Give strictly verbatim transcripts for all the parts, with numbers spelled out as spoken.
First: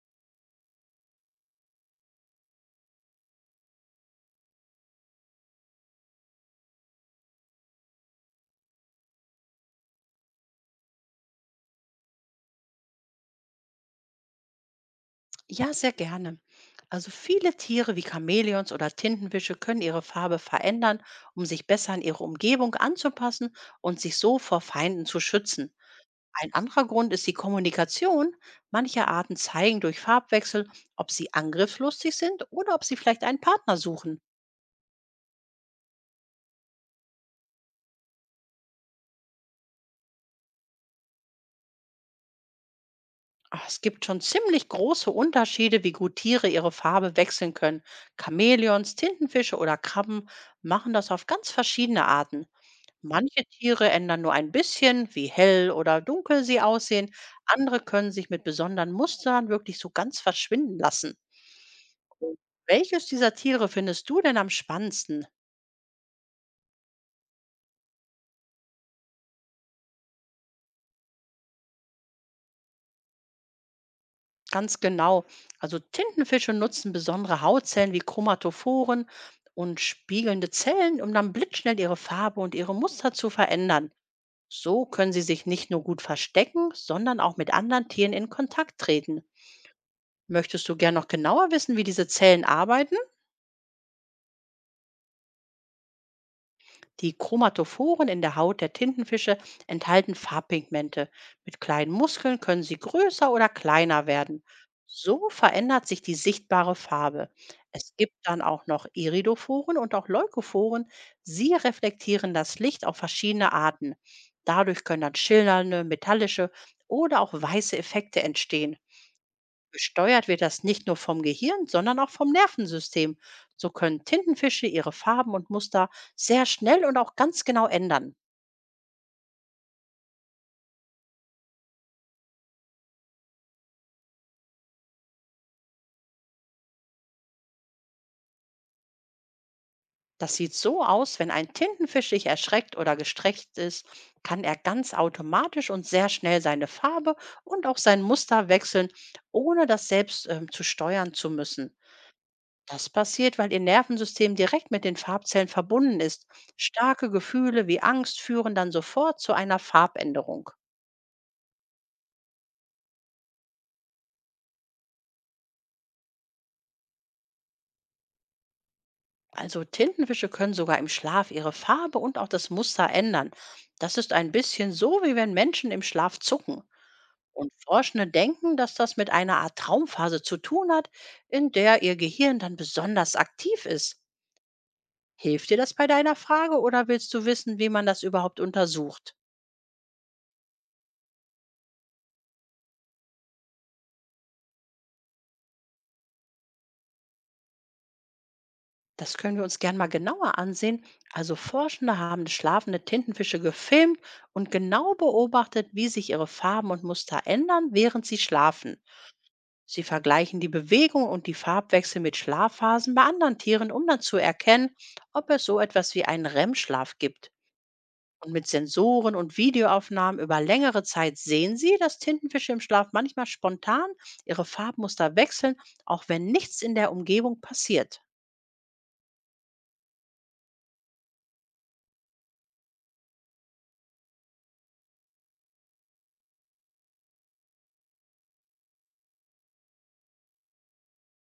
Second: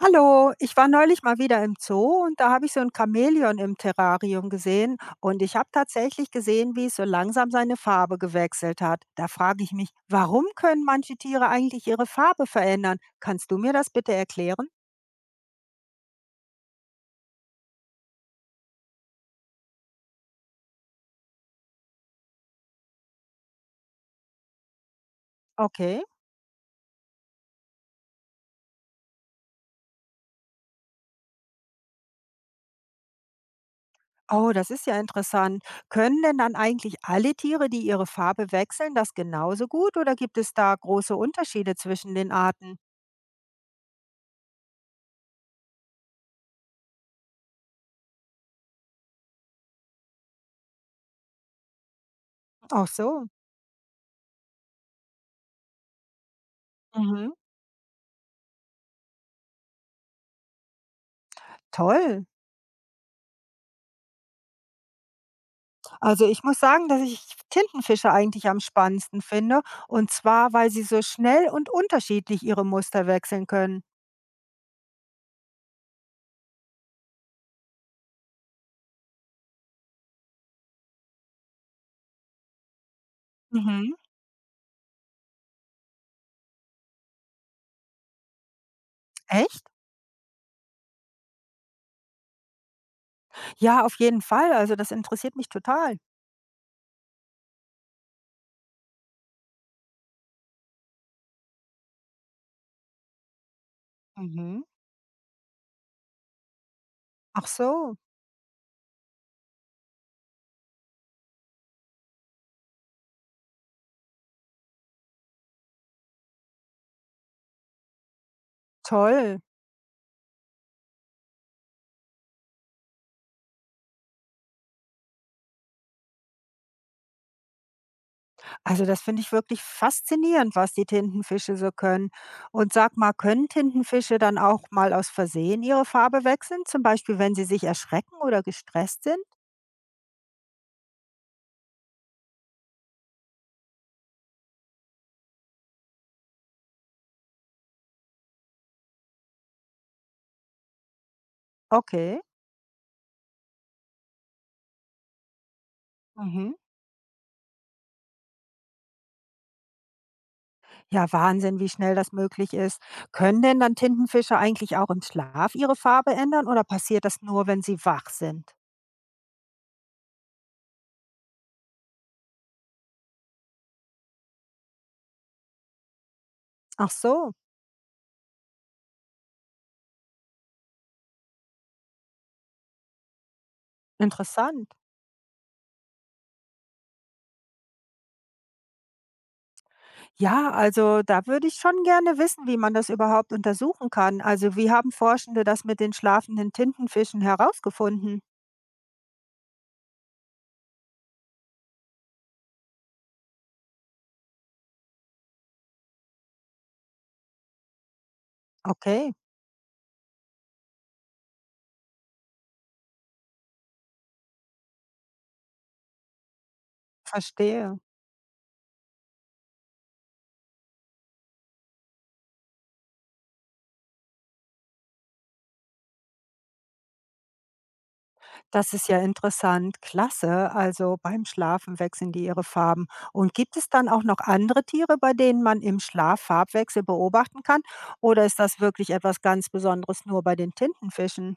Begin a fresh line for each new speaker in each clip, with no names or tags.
Hallo, ich war neulich mal wieder im Zoo und da habe ich so ein Chamäleon im Terrarium gesehen und ich habe tatsächlich gesehen, wie es so langsam seine Farbe gewechselt hat. Da frage ich mich, warum können manche Tiere eigentlich ihre Farbe verändern? Kannst du mir das bitte erklären?
Ja, sehr gerne. Also viele Tiere wie Chamäleons oder Tintenwische können ihre Farbe verändern, um sich besser an ihre Umgebung anzupassen und sich so vor Feinden zu schützen.
Okay.
Ein anderer Grund ist die Kommunikation. Manche Arten zeigen durch Farbwechsel, ob sie angriffslustig sind oder ob sie vielleicht einen Partner suchen.
Oh, das ist ja interessant. Können denn dann eigentlich alle Tiere, die ihre Farbe wechseln, das genauso gut oder gibt es da große Unterschiede zwischen den Arten?
Ah, Es gibt schon ziemlich große Unterschiede, wie gut Tiere ihre Farbe wechseln können. Chamäleons, Tintenfische oder Krabben machen das auf ganz verschiedene Arten.
Ach so.
Manche Tiere ändern nur ein bisschen, wie hell oder dunkel sie aussehen.
Mhm.
Andere können sich mit besonderen Mustern wirklich so ganz verschwinden lassen.
Toll.
Welches dieser Tiere findest du denn am spannendsten?
Also, ich muss sagen, dass ich Tintenfische eigentlich am spannendsten finde, und zwar, weil sie so schnell und unterschiedlich ihre Muster wechseln können.
Ganz genau. Also Tintenfische nutzen besondere Hautzellen wie Chromatophoren und spiegelnde Zellen, um dann blitzschnell ihre Farbe und ihre Muster zu verändern.
Mhm.
So können sie sich nicht nur gut verstecken, sondern auch mit anderen Tieren in Kontakt treten.
Echt?
Möchtest du gern noch genauer wissen, wie diese Zellen arbeiten?
Ja, auf jeden Fall. Also, das interessiert mich total.
Die Chromatophoren in der Haut der Tintenfische enthalten Farbpigmente. Mit kleinen Muskeln können sie größer oder kleiner werden.
Mhm.
So verändert sich die sichtbare Farbe.
Ach
Es
so,
gibt dann auch noch Iridophoren und auch Leukophoren. Sie reflektieren das Licht auf verschiedene Arten. Dadurch können dann schillernde, metallische oder auch weiße Effekte entstehen.
toll.
Gesteuert wird das nicht nur vom Gehirn, sondern auch vom Nervensystem. So können Tintenfische ihre Farben und Muster sehr schnell und auch ganz genau ändern.
Also, das finde ich wirklich faszinierend, was die Tintenfische so können. Und sag mal, können Tintenfische dann auch mal aus Versehen ihre Farbe wechseln, zum Beispiel, wenn sie sich erschrecken oder gestresst sind?
Das sieht so aus, wenn ein Tintenfisch sich erschreckt oder gestreckt ist, kann er ganz automatisch und sehr schnell seine Farbe und auch sein Muster wechseln, ohne das selbst ähm, zu steuern zu müssen.
Okay.
Das passiert, weil ihr Nervensystem direkt mit den Farbzellen verbunden ist.
Mhm.
Starke Gefühle wie Angst führen dann sofort zu einer Farbänderung.
Ja, Wahnsinn, wie schnell das möglich ist. Können denn dann Tintenfische eigentlich auch im Schlaf ihre Farbe ändern oder passiert das nur, wenn sie wach sind?
Also Tintenfische können sogar im Schlaf ihre Farbe und auch das Muster ändern. Das ist ein bisschen so, wie wenn Menschen im Schlaf zucken.
Ach so,
Und Forschende denken, dass das mit einer Art Traumphase zu tun hat, in der ihr Gehirn dann besonders aktiv ist.
interessant.
Hilft dir das bei deiner Frage oder willst du wissen, wie man das überhaupt untersucht?
Ja, also da würde ich schon gerne wissen, wie man das überhaupt untersuchen kann. Also wie haben Forschende das mit den schlafenden Tintenfischen herausgefunden?
Das können wir uns gern mal genauer ansehen. Also Forschende haben schlafende Tintenfische gefilmt und genau beobachtet, wie sich ihre Farben und Muster ändern, während sie schlafen.
Okay,
Sie vergleichen die Bewegung und die Farbwechsel mit Schlafphasen bei anderen Tieren, um dann zu erkennen, ob es so etwas wie einen R E M-Schlaf gibt.
verstehe.
Und mit Sensoren und Videoaufnahmen über längere Zeit sehen Sie, dass Tintenfische im Schlaf manchmal spontan ihre Farbmuster wechseln, auch wenn nichts in der Umgebung passiert.
Das ist ja interessant, klasse. Also beim Schlafen wechseln die ihre Farben. Und gibt es dann auch noch andere Tiere, bei denen man im Schlaf Farbwechsel beobachten kann? Oder ist das wirklich etwas ganz Besonderes nur bei den Tintenfischen?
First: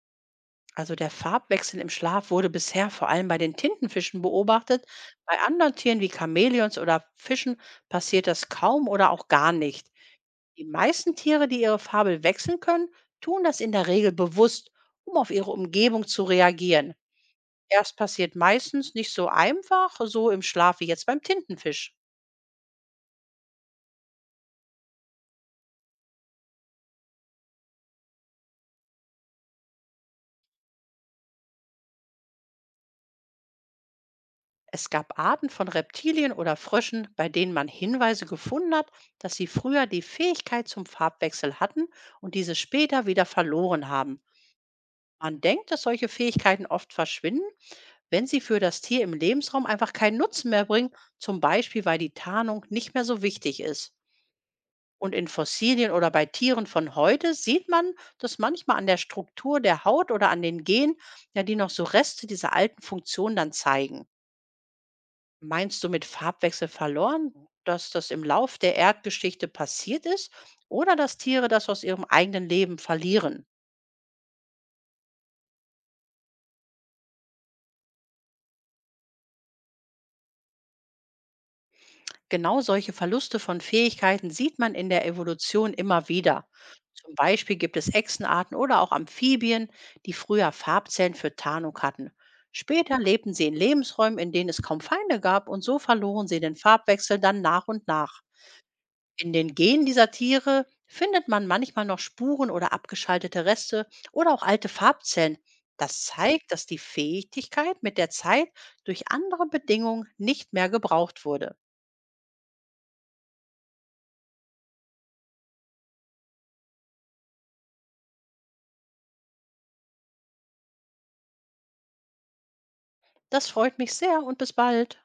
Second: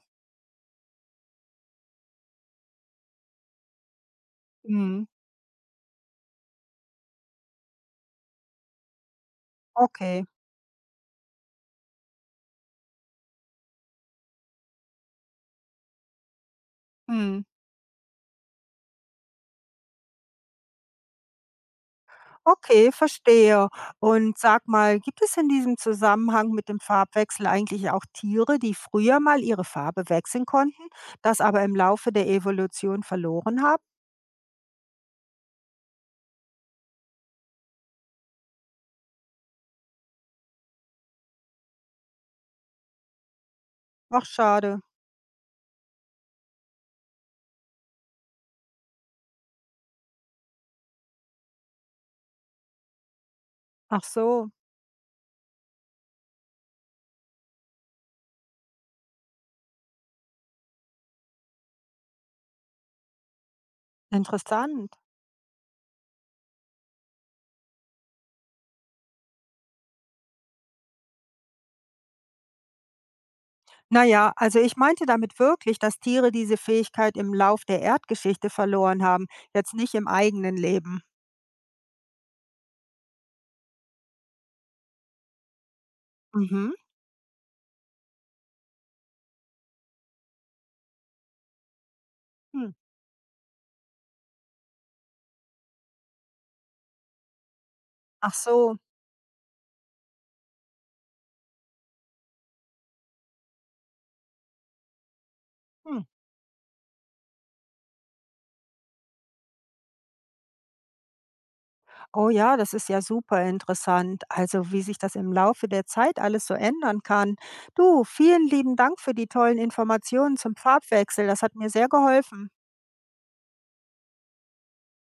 Also der Farbwechsel im Schlaf wurde bisher vor allem bei den Tintenfischen beobachtet.
Hm,
Bei anderen Tieren wie Chamäleons oder Fischen passiert das kaum oder auch gar nicht.
okay.
Die meisten Tiere, die ihre Farbe wechseln können, tun das in der Regel bewusst, um auf ihre Umgebung zu reagieren.
Hm.
Das passiert meistens nicht so einfach, so im Schlaf wie jetzt beim Tintenfisch.
Okay, verstehe. Und sag mal, gibt es in diesem Zusammenhang mit dem Farbwechsel eigentlich auch Tiere, die früher mal ihre Farbe wechseln konnten, das aber im Laufe der Evolution verloren haben?
Es gab Arten von Reptilien oder Fröschen, bei denen man Hinweise gefunden hat, dass sie früher die Fähigkeit zum Farbwechsel hatten und diese später wieder verloren haben.
Ach, schade.
Man denkt, dass solche Fähigkeiten oft verschwinden, wenn sie für das Tier im Lebensraum einfach keinen Nutzen mehr bringen, zum Beispiel weil die Tarnung nicht mehr so wichtig ist.
Ach so,
Und in Fossilien oder bei Tieren von heute sieht man, dass manchmal an der Struktur der Haut oder an den Genen, ja, die noch so Reste dieser alten Funktion dann zeigen.
interessant.
Meinst du mit Farbwechsel verloren, dass das im Lauf der Erdgeschichte passiert ist oder dass Tiere das aus ihrem eigenen Leben verlieren?
Na ja, also ich meinte damit wirklich, dass Tiere diese Fähigkeit im Lauf der Erdgeschichte verloren haben, jetzt nicht im eigenen Leben.
Genau solche Verluste von Fähigkeiten sieht man in der Evolution immer wieder.
Mhm.
Zum Beispiel gibt es Echsenarten oder auch Amphibien, die früher Farbzellen für Tarnung hatten.
Hm.
Später lebten sie in Lebensräumen, in denen es kaum Feinde gab und so verloren sie den Farbwechsel dann nach und nach.
Ach so.
In den Genen dieser Tiere findet man manchmal noch Spuren oder abgeschaltete Reste oder auch alte Farbzellen.
Hm.
Das zeigt, dass die Fähigkeit mit der Zeit durch andere Bedingungen nicht mehr gebraucht wurde.
Oh ja, das ist ja super interessant. Also wie sich das im Laufe der Zeit alles so ändern kann. Du, vielen lieben Dank für die tollen Informationen zum Farbwechsel. Das hat mir sehr geholfen.
Das freut mich sehr und bis bald.